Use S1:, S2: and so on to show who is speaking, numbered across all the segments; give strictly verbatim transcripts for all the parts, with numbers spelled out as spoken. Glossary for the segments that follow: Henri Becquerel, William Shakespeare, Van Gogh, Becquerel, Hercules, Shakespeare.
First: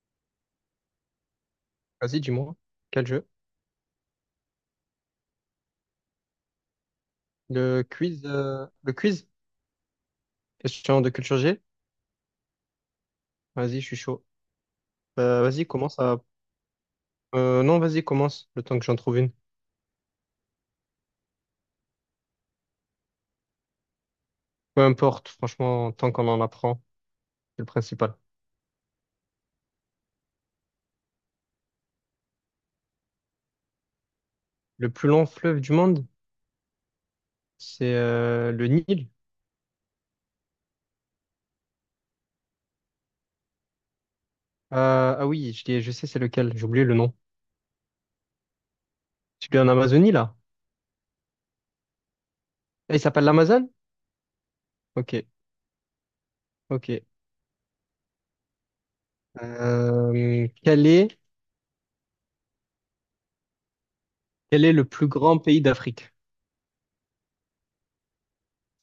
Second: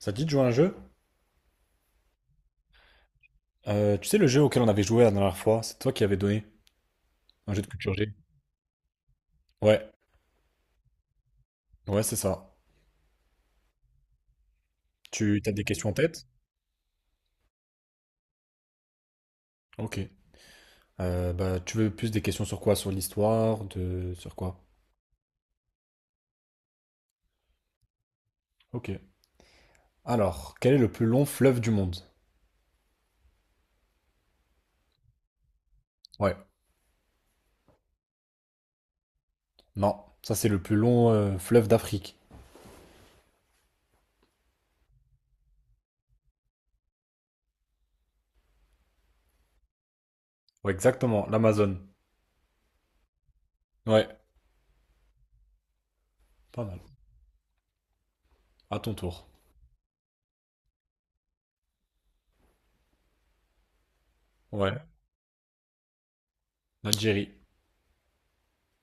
S1: Ça te dit de jouer à un jeu?
S2: Vas-y, dis-moi, quel jeu?
S1: Euh, tu sais le jeu auquel on avait joué la dernière fois, c'est toi qui avais donné un jeu de
S2: Le
S1: culture G.
S2: quiz, euh, le quiz?
S1: Ouais,
S2: Question de culture G?
S1: ouais, c'est ça.
S2: Vas-y, je suis chaud.
S1: Tu
S2: Euh,
S1: as des
S2: vas-y,
S1: questions en
S2: commence à—
S1: tête?
S2: Euh, non, vas-y, commence, le temps que j'en trouve une.
S1: Ok. Euh, bah, tu veux plus des questions sur quoi? Sur l'histoire, de sur quoi?
S2: Peu importe, franchement, tant qu'on en apprend, c'est le principal.
S1: Ok. Alors, quel est le plus long fleuve du monde?
S2: Le plus long fleuve du monde,
S1: Ouais.
S2: c'est euh, le Nil.
S1: Non, ça c'est le plus long euh, fleuve d'Afrique.
S2: Euh, ah oui, je, l'ai- je sais c'est lequel, j'ai oublié le nom. Celui en Amazonie, là?
S1: Ouais, exactement, l'Amazone.
S2: Ah, il s'appelle l'Amazone?
S1: Ouais,
S2: Ok,
S1: pas mal.
S2: ok.
S1: À ton tour.
S2: Euh, quel est, quel est
S1: Ouais.
S2: le plus grand pays d'Afrique?
S1: L'Algérie.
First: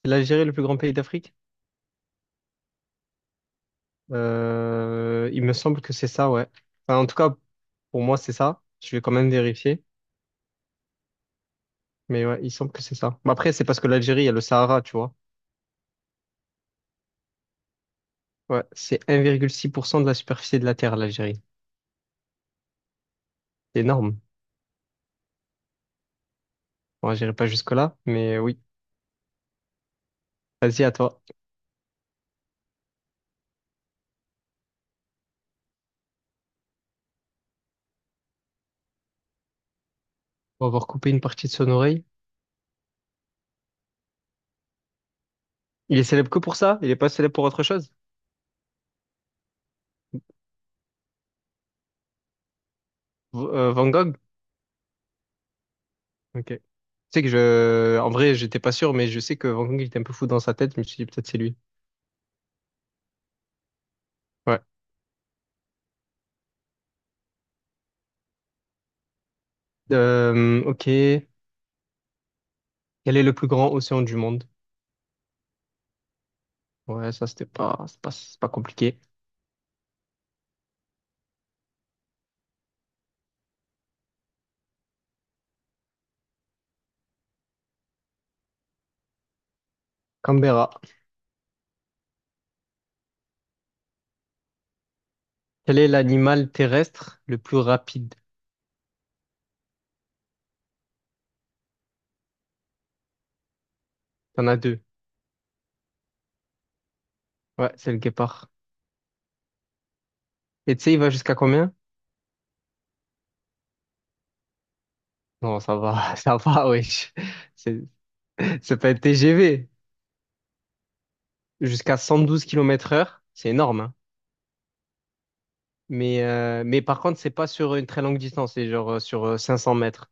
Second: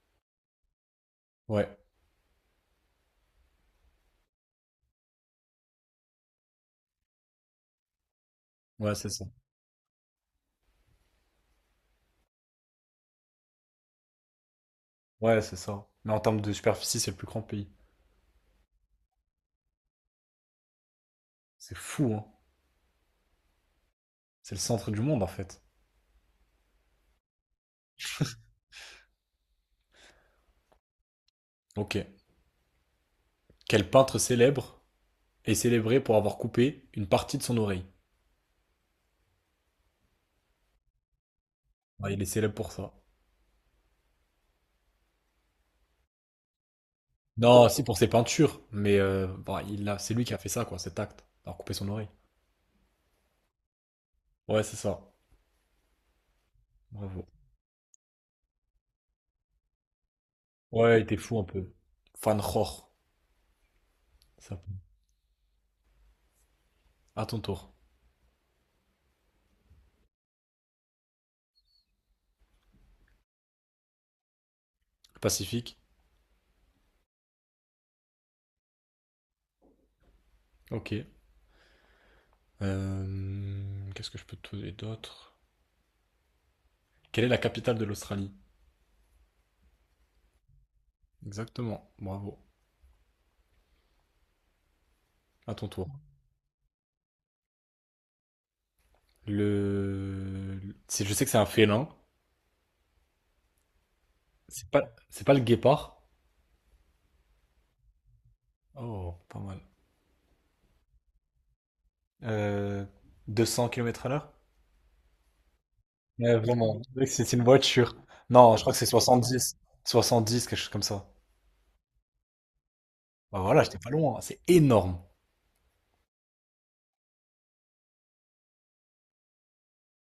S2: C'est l'Algérie le plus grand pays d'Afrique?
S1: Ouais,
S2: Euh, il me semble que c'est ça, ouais. Enfin, en tout cas, pour moi, c'est ça.
S1: ouais,
S2: Je vais
S1: c'est
S2: quand
S1: ça.
S2: même vérifier. Mais ouais, il semble que c'est ça. Mais après, c'est parce que l'Algérie, il y a le Sahara, tu vois.
S1: Ouais, c'est ça. Mais en termes de superficie, c'est le plus grand pays.
S2: Ouais, c'est un virgule six pour cent de la superficie de la Terre, l'Algérie.
S1: C'est fou, hein.
S2: C'est énorme.
S1: C'est le centre du monde en fait.
S2: Bon, j'irai pas jusque-là, mais oui. Vas-y, à toi.
S1: Ok. Quel peintre célèbre est célébré pour avoir coupé une partie de son oreille?
S2: On va avoir coupé une partie de son oreille.
S1: Ouais, il est célèbre pour ça.
S2: Il est célèbre que pour ça? Il est pas célèbre pour autre
S1: Non, si
S2: chose?
S1: pour ses peintures, mais euh, bah, il a, c'est lui qui a fait ça, quoi, cet acte, d'avoir coupé son oreille.
S2: V- euh, Van Gogh?
S1: Ouais, c'est ça.
S2: Ok. Tu sais
S1: Bravo.
S2: que je... En vrai, j'étais pas sûr, mais je sais que Van Gogh, il était un peu fou dans sa tête. Je me suis
S1: Ouais, il
S2: dit,
S1: était
S2: peut-être c'est
S1: fou un
S2: lui.
S1: peu. Van Gogh. Ça.
S2: Ouais.
S1: À ton tour.
S2: Euh, ok. Quel est le plus grand océan du monde?
S1: Pacifique.
S2: Ouais, ça, c'était pas, c'est pas, c'est pas compliqué.
S1: Ok. Euh, qu'est-ce que je peux te donner d'autre? Quelle est la capitale de l'Australie?
S2: Canberra.
S1: Exactement. Bravo. À ton
S2: Quel
S1: tour.
S2: est l'animal terrestre le plus rapide?
S1: Le c'est- je sais que c'est un félin.
S2: T'en as
S1: C'est
S2: deux.
S1: pas c'est pas le guépard.
S2: Ouais, c'est le guépard.
S1: Oh, pas mal.
S2: Et tu sais, il va jusqu'à combien?
S1: Euh, deux cents kilomètres à l'heure?
S2: Non, ça va,
S1: Ouais,
S2: ça va,
S1: vraiment.
S2: wesh.
S1: C'est c'est une
S2: C'est,
S1: voiture. Non, je crois
S2: c'est
S1: que c'est
S2: pas un
S1: soixante-dix,
S2: T G V.
S1: soixante-dix quelque chose comme ça.
S2: Jusqu'à cent douze kilomètres heure.
S1: Bah
S2: C'est
S1: voilà, j'étais
S2: énorme,
S1: pas
S2: hein.
S1: loin. C'est énorme.
S2: Mais, euh, mais par contre, c'est pas sur une très longue distance. C'est genre euh, sur euh, cinq cents mètres.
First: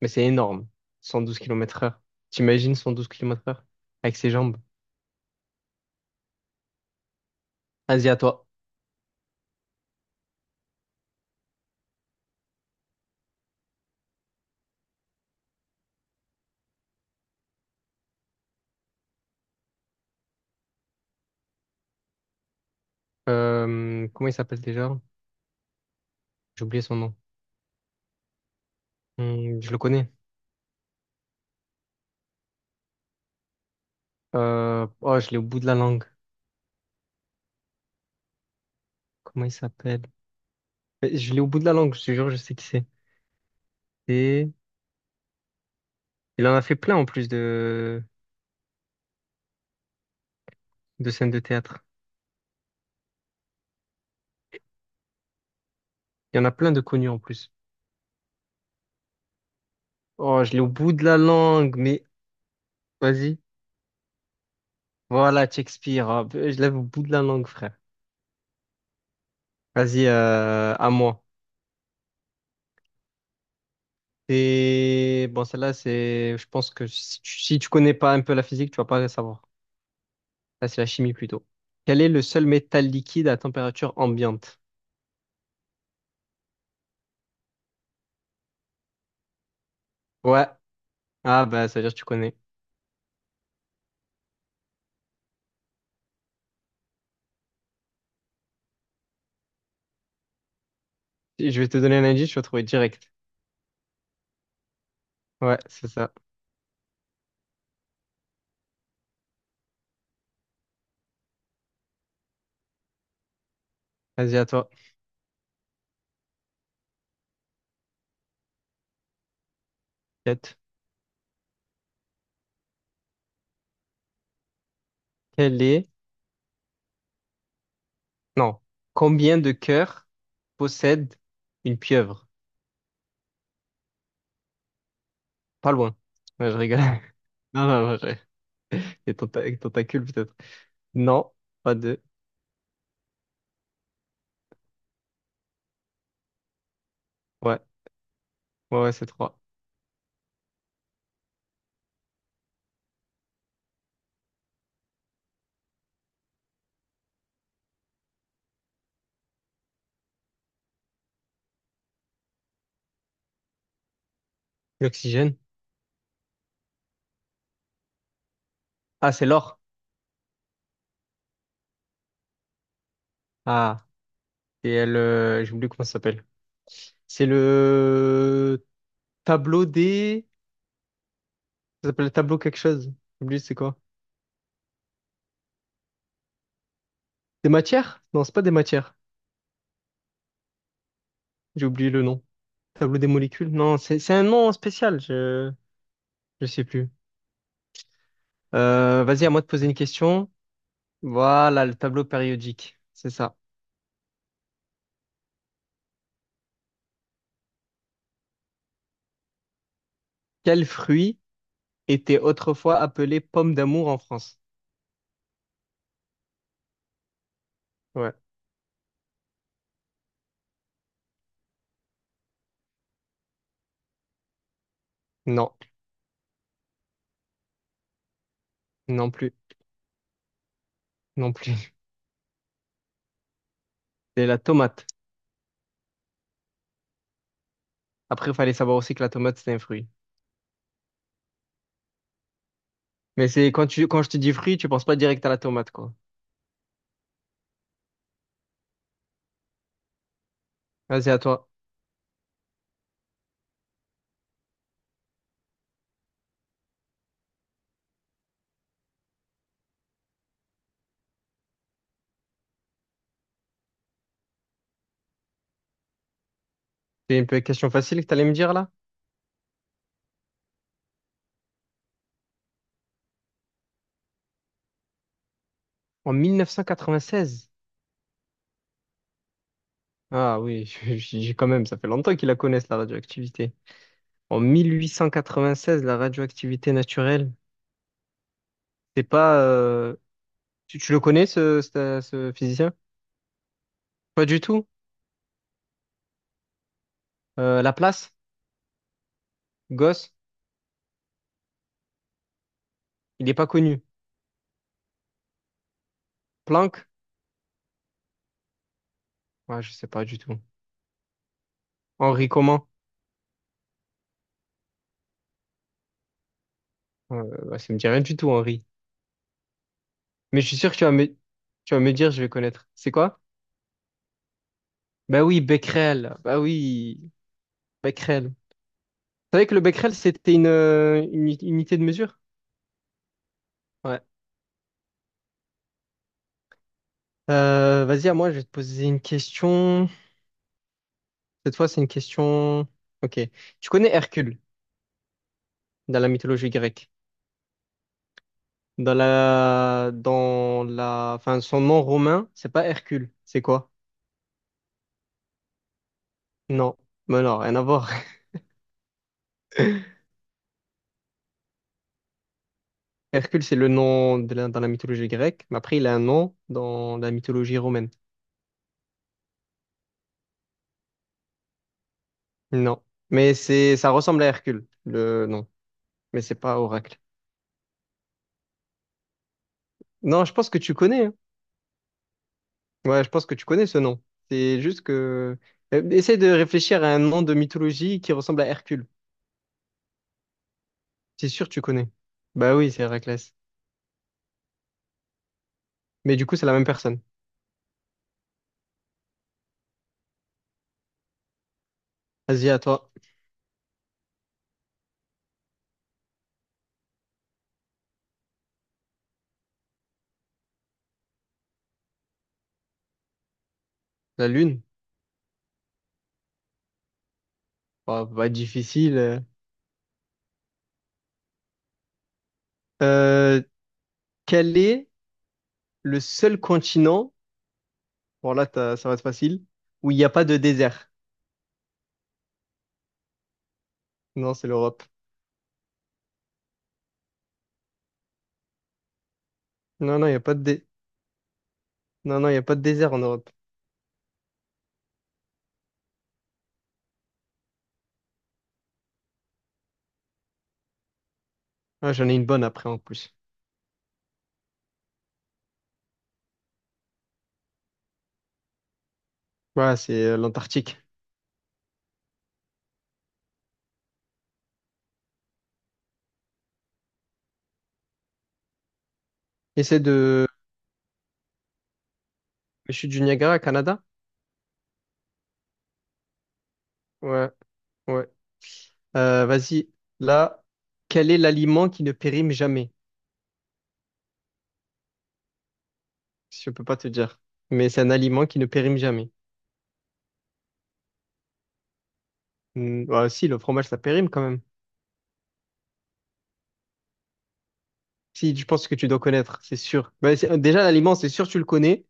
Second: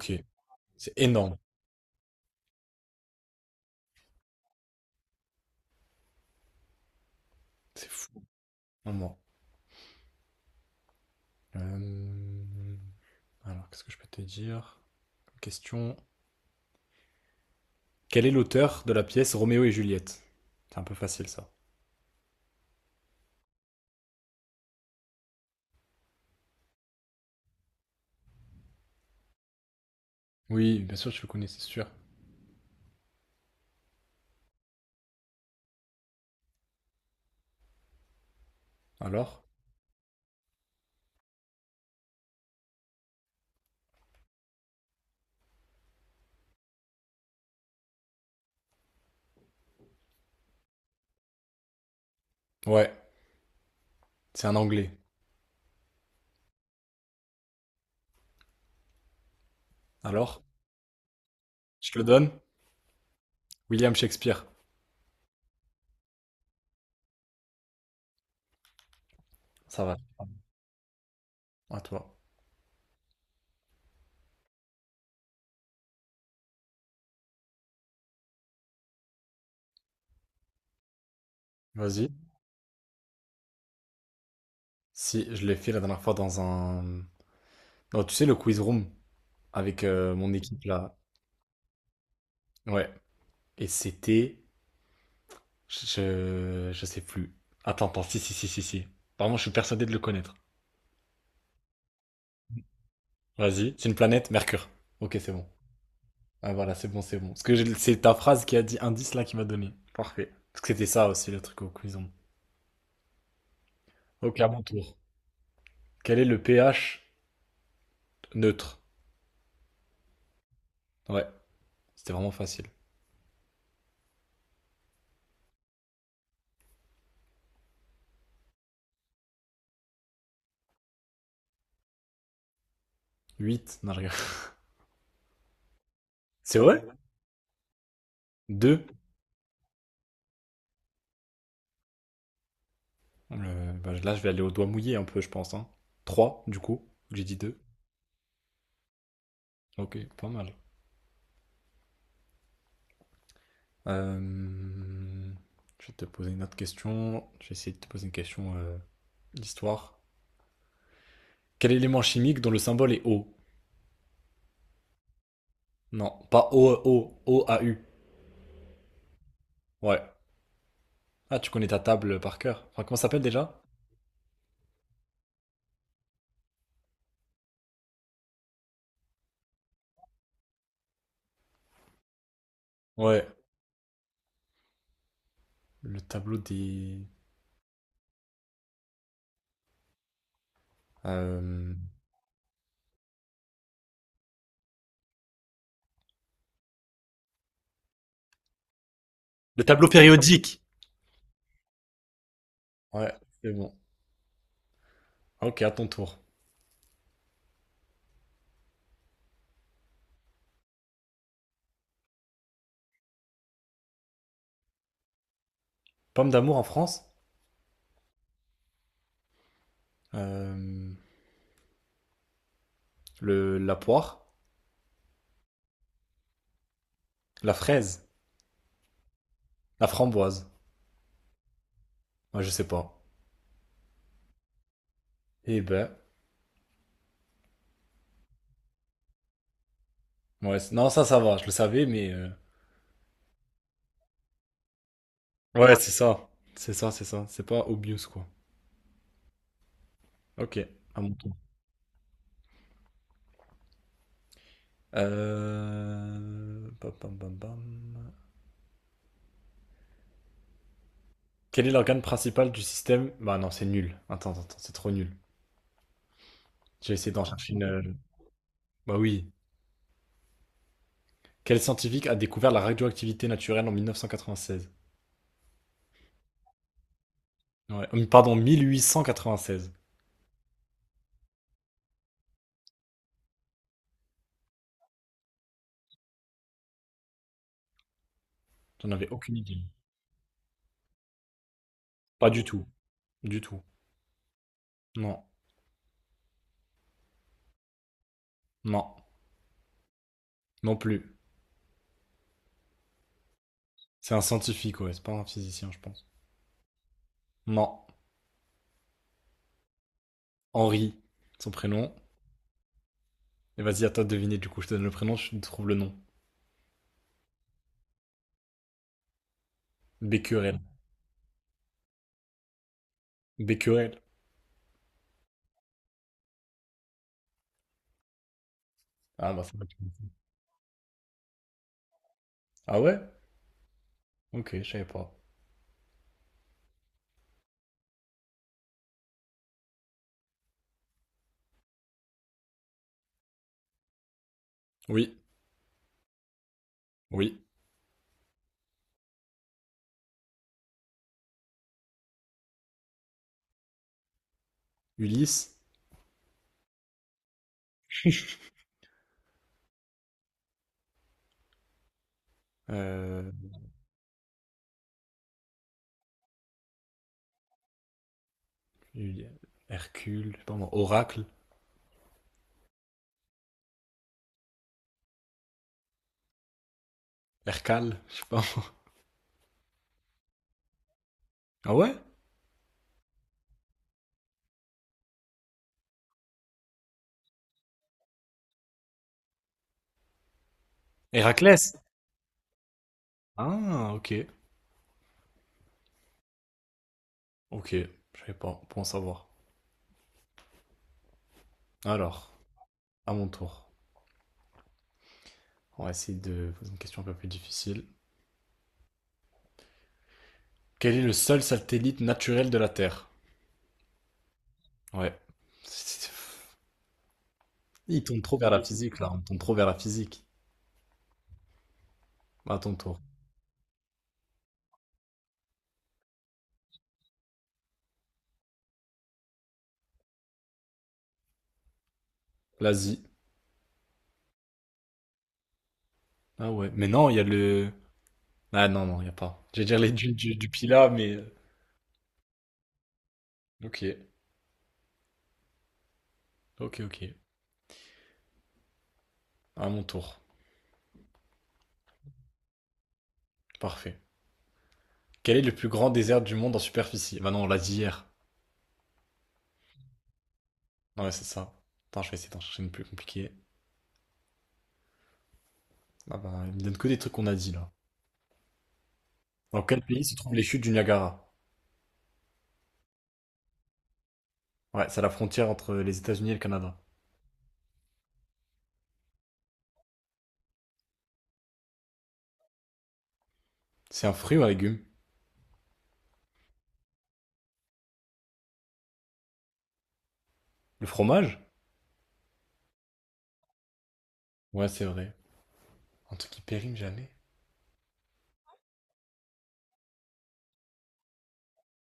S2: Mais c'est énorme.
S1: c'est
S2: cent
S1: énorme.
S2: douze kilomètres heure. T'imagines cent douze kilomètres heure? Avec ses jambes.
S1: C'est
S2: Vas-y, à
S1: fou.
S2: toi.
S1: Vraiment. Euh, Alors, qu'est-ce que je peux te dire? Question. Quel est l'auteur de la pièce Roméo et Juliette? C'est un peu facile ça.
S2: Euh, comment il s'appelle déjà? J'ai oublié son nom. Hmm, je le connais.
S1: Oui, bien sûr, je le connais, c'est sûr.
S2: Euh, oh, je l'ai au bout de la langue.
S1: Alors?
S2: Comment il s'appelle? Euh, Je l'ai au bout de la langue, je te jure, je sais qui c'est. Et il en a fait plein en plus de, de scènes de théâtre.
S1: Ouais, c'est un anglais.
S2: Il y en a plein de connus en plus.
S1: Alors?
S2: Oh, je l'ai au bout de la langue,
S1: Je te le
S2: mais
S1: donne?
S2: vas-y.
S1: William Shakespeare.
S2: Voilà, Shakespeare. Ah, je l'avais au bout de la langue, frère.
S1: Ça va.
S2: Vas-y, euh, à moi.
S1: À toi.
S2: Et bon, celle-là, c'est, je pense que si tu, si tu, connais pas un peu la physique, tu vas pas la savoir. Là, c'est la chimie plutôt. Quel
S1: Vas-y.
S2: est le seul métal liquide à température ambiante?
S1: Si, je l'ai fait la dernière fois dans un Oh, tu sais, le quiz room avec euh, mon
S2: Ouais.
S1: équipe là.
S2: Ah, bah, ça veut dire que tu connais.
S1: Ouais. Et c'était Je... je sais plus. Attends, attends. Si, si, si, si, si. Apparemment, je suis persuadé de le connaître.
S2: Si je vais te donner un indice, tu vas trouver direct.
S1: Vas-y. C'est une planète, Mercure. Ok, c'est bon.
S2: Ouais, c'est ça.
S1: Ah, voilà, c'est bon, c'est bon. Parce que j'ai- c'est ta phrase qui a dit indice là qui m'a donné. Parfait. Parce que c'était ça aussi le truc au quiz room.
S2: Vas-y,
S1: Ok,
S2: à
S1: à mon
S2: toi.
S1: tour. Quel est le pH neutre?
S2: Quatre.
S1: Ouais, c'était vraiment facile.
S2: Quel est... Non. Combien de cœurs possède une pieuvre?
S1: Huit. Non, je rigole.
S2: Pas loin. Ouais, je
S1: C'est
S2: rigole.
S1: vrai?
S2: Non, non, non, je...
S1: Deux.
S2: Et tenta- et tentacule, peut-être. Non, pas deux.
S1: Euh, bah, là, je vais aller au doigt mouillé un peu, je pense. Hein. trois, du coup. J'ai dit deux.
S2: Ouais, ouais, ouais, c'est trois.
S1: Ok, pas mal. Euh, Je vais te poser une autre question. Je vais essayer de te poser une question euh, d'histoire. Quel élément chimique dont le symbole est O?
S2: L'oxygène?
S1: Non, pas O, O, O, A, U.
S2: Ah, c'est l'or.
S1: Ouais. Ah, tu connais ta table par cœur. Enfin, comment ça s'appelle déjà?
S2: Ah, et elle... euh, j'ai oublié comment ça s'appelle. C'est le tableau des— Ça s'appelle le tableau quelque chose. J'ai
S1: Ouais.
S2: oublié c'est quoi.
S1: Le tableau des
S2: Des matières? Non, c'est pas des matières. J'ai
S1: Euh,
S2: oublié le nom. Tableau des molécules? Non, c'est c'est un nom spécial, je je sais plus. Euh, vas-y, à moi de
S1: le
S2: poser une
S1: tableau
S2: question.
S1: périodique.
S2: Voilà, le tableau périodique, c'est
S1: Ouais,
S2: ça.
S1: c'est bon. Ok, à ton tour.
S2: Quel fruit était autrefois appelé pomme d'amour en France?
S1: Pomme d'amour en France.
S2: Ouais.
S1: Euh, le, la poire.
S2: Non,
S1: La fraise.
S2: non plus,
S1: La framboise.
S2: non plus.
S1: Moi, je sais pas.
S2: C'est la tomate.
S1: Eh ben.
S2: Après, il fallait savoir aussi que la tomate, c'est un fruit.
S1: Ouais, c'est- non, ça, ça va. Je le savais, mais. euh,
S2: Mais c'est quand tu quand je te dis fruit, tu penses pas direct à la tomate,
S1: Ouais, c'est
S2: quoi.
S1: ça. C'est ça, c'est ça. C'est pas obvious, quoi. Ok, à
S2: Vas-y,
S1: mon
S2: à
S1: tour.
S2: toi.
S1: Euh pam, pam, pam, pam. Quel est l'organe principal du système? Bah non, c'est nul. Attends, attends, attends, c'est trop nul. J'ai essayé
S2: C'est
S1: d'en
S2: une pe-
S1: chercher une.
S2: question
S1: euh,
S2: facile que t'allais me dire là?
S1: Bah oui. Quel scientifique a découvert la radioactivité naturelle en mille neuf cent quatre-vingt-seize?
S2: En mille neuf cent quatre-vingt-seize.
S1: Ouais, hum, pardon, mille huit cent quatre-vingt-seize.
S2: Ah oui, j'ai quand même, ça fait longtemps qu'ils la connaissent, la radioactivité. En mille huit cent quatre-vingt-seize, la radioactivité naturelle,
S1: J'en
S2: c'est
S1: avais aucune
S2: pas...
S1: idée.
S2: euh, Tu, tu le connais, ce, ce,
S1: Pas
S2: ce
S1: du tout.
S2: physicien?
S1: Du tout.
S2: Pas du tout.
S1: Non.
S2: Euh, Laplace,
S1: Non.
S2: Gauss,
S1: Non plus.
S2: il n'est pas connu.
S1: C'est un scientifique, ouais, c'est pas un physicien, je pense.
S2: Planck?
S1: Non,
S2: Ouais, je sais pas du tout.
S1: Henri, son prénom.
S2: Henri comment?
S1: Et vas-y, à toi de deviner, du coup, je te donne le prénom, je te trouve le nom.
S2: Euh, bah, ça me dit rien du tout, Henri. Mais je suis
S1: Becquerel.
S2: sûr que tu vas me, tu vas me dire, je vais connaître. C'est quoi?
S1: Becquerel.
S2: Bah oui, Becquerel. Bah oui, Becquerel.
S1: Ah
S2: Tu
S1: bah,
S2: savais
S1: ça
S2: que le
S1: va.
S2: Becquerel, c'était une, euh, une unité de mesure?
S1: Ah ouais?
S2: Ouais.
S1: Ok, je savais pas.
S2: Euh, vas-y, à moi, je vais te poser une question. Cette fois, c'est une question. Ok. Tu connais Hercule
S1: Oui,
S2: dans la mythologie grecque.
S1: oui.
S2: Dans la, dans la, enfin, son nom romain, c'est pas Hercule. C'est quoi?
S1: Ulysse,
S2: Non. Mais non, rien à voir.
S1: euh,
S2: Hercule, c'est le nom de la- dans la mythologie grecque, mais après, il a un nom dans la mythologie romaine.
S1: Uli- Hercule, je sais pas moi, Oracle,
S2: Non. Mais c'est, ça ressemble à Hercule, le nom. Mais c'est pas Oracle.
S1: Hercale, je sais pas moi.
S2: Non, je pense que tu connais, hein.
S1: Ah ouais?
S2: Ouais, je pense que tu connais ce nom. C'est juste que... Euh, essaie de réfléchir à un nom de mythologie qui ressemble à Hercule. C'est sûr, tu
S1: Héraclès.
S2: connais. Bah oui, c'est Héraclès.
S1: Ah, ok.
S2: Mais du coup, c'est la même personne.
S1: Ok, je savais pas, pour en savoir. Alors,
S2: Vas-y, à toi.
S1: à mon tour, on va essayer de poser une question un peu plus difficile. Quel est le seul satellite naturel de la Terre?
S2: La Lune?
S1: Ouais. Il
S2: Bah,
S1: tourne
S2: pas
S1: trop vers la
S2: difficile.
S1: physique, là. On
S2: euh.
S1: tourne trop vers la physique. À ton tour.
S2: Euh, Quel est le seul continent, bon là, t'as- ça va être facile, où il n'y a pas de désert?
S1: L'Asie.
S2: Non, c'est l'Europe.
S1: Ah ouais. Mais non, il y a le Ah non, non, il n'y a pas. J'allais dire les
S2: Non, non, il
S1: dunes
S2: n'y a
S1: du,
S2: pas de
S1: du
S2: dé-
S1: Pila, mais euh,
S2: non, non, il y a pas de désert en Europe.
S1: ok, ok, ok. À mon tour.
S2: Ah, j'en ai une bonne après, en plus.
S1: Parfait. Quel est le plus grand désert du monde en superficie? Bah non, on l'a dit hier.
S2: Voilà, c'est euh, l'Antarctique.
S1: Ouais, c'est ça. Attends, je vais essayer d'en chercher une plus compliquée. Ah bah, il me donne que des trucs qu'on a dit, là. Dans
S2: Essaie
S1: quel pays se
S2: de...
S1: trouvent les chutes du Niagara?
S2: Je suis du Niagara, Canada?
S1: Ouais, c'est à la frontière entre les États-Unis et le Canada.
S2: Ouais, ouais. Euh, vas-y. Là, quel est l'aliment qui ne périme jamais?
S1: C'est un fruit ou un légume?
S2: Si, je peux pas te dire. Mais c'est un aliment qui ne périme jamais.
S1: Le fromage?
S2: Hmm, bah, si, le fromage, ça périme quand même.
S1: Ouais, c'est vrai. Un truc qui périme jamais.
S2: Si, je pense que tu dois connaître, c'est sûr. Bah, c'est- déjà, l'aliment, c'est sûr, tu le connais,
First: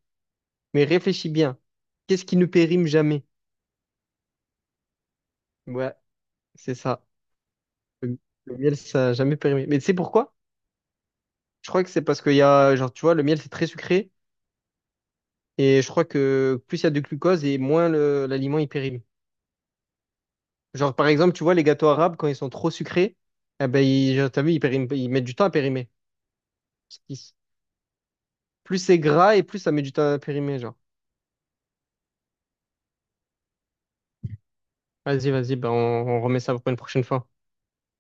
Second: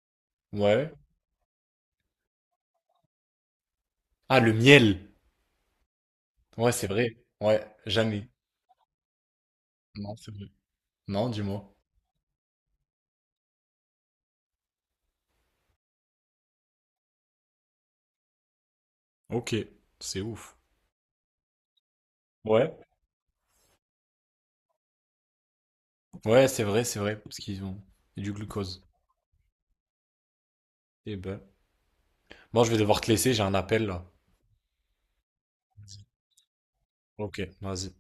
S2: mais
S1: Ouais.
S2: réfléchis bien. Qu'est-ce qui ne périme jamais?
S1: Ah, le miel.
S2: Ouais,
S1: Ouais,
S2: c'est
S1: c'est
S2: ça.
S1: vrai. Ouais,
S2: Le,
S1: jamais.
S2: le miel, ça n'a jamais périmé. Mais tu sais
S1: Non, c'est
S2: pourquoi?
S1: vrai. Non,
S2: Je
S1: dis-moi.
S2: crois que c'est parce qu'il y a, genre, tu vois, le miel, c'est très sucré. Et je crois que plus il y a de glucose et moins le- l'aliment, il périme.
S1: Ok, c'est ouf.
S2: Genre, par exemple, tu vois, les gâteaux arabes, quand ils sont trop
S1: Ouais.
S2: sucrés, eh ben, ils, genre, t'as vu, ils périment- ils mettent du temps à périmer.
S1: Ouais, c'est vrai, c'est vrai, parce qu'ils ont du
S2: Plus
S1: glucose.
S2: c'est gras et plus ça met du temps à périmer, genre.
S1: Eh ben. Bon, je vais devoir te laisser, j'ai un appel là.
S2: Vas-y, vas-y, bah on, on remet ça pour une prochaine fois.
S1: Ok, vas-y.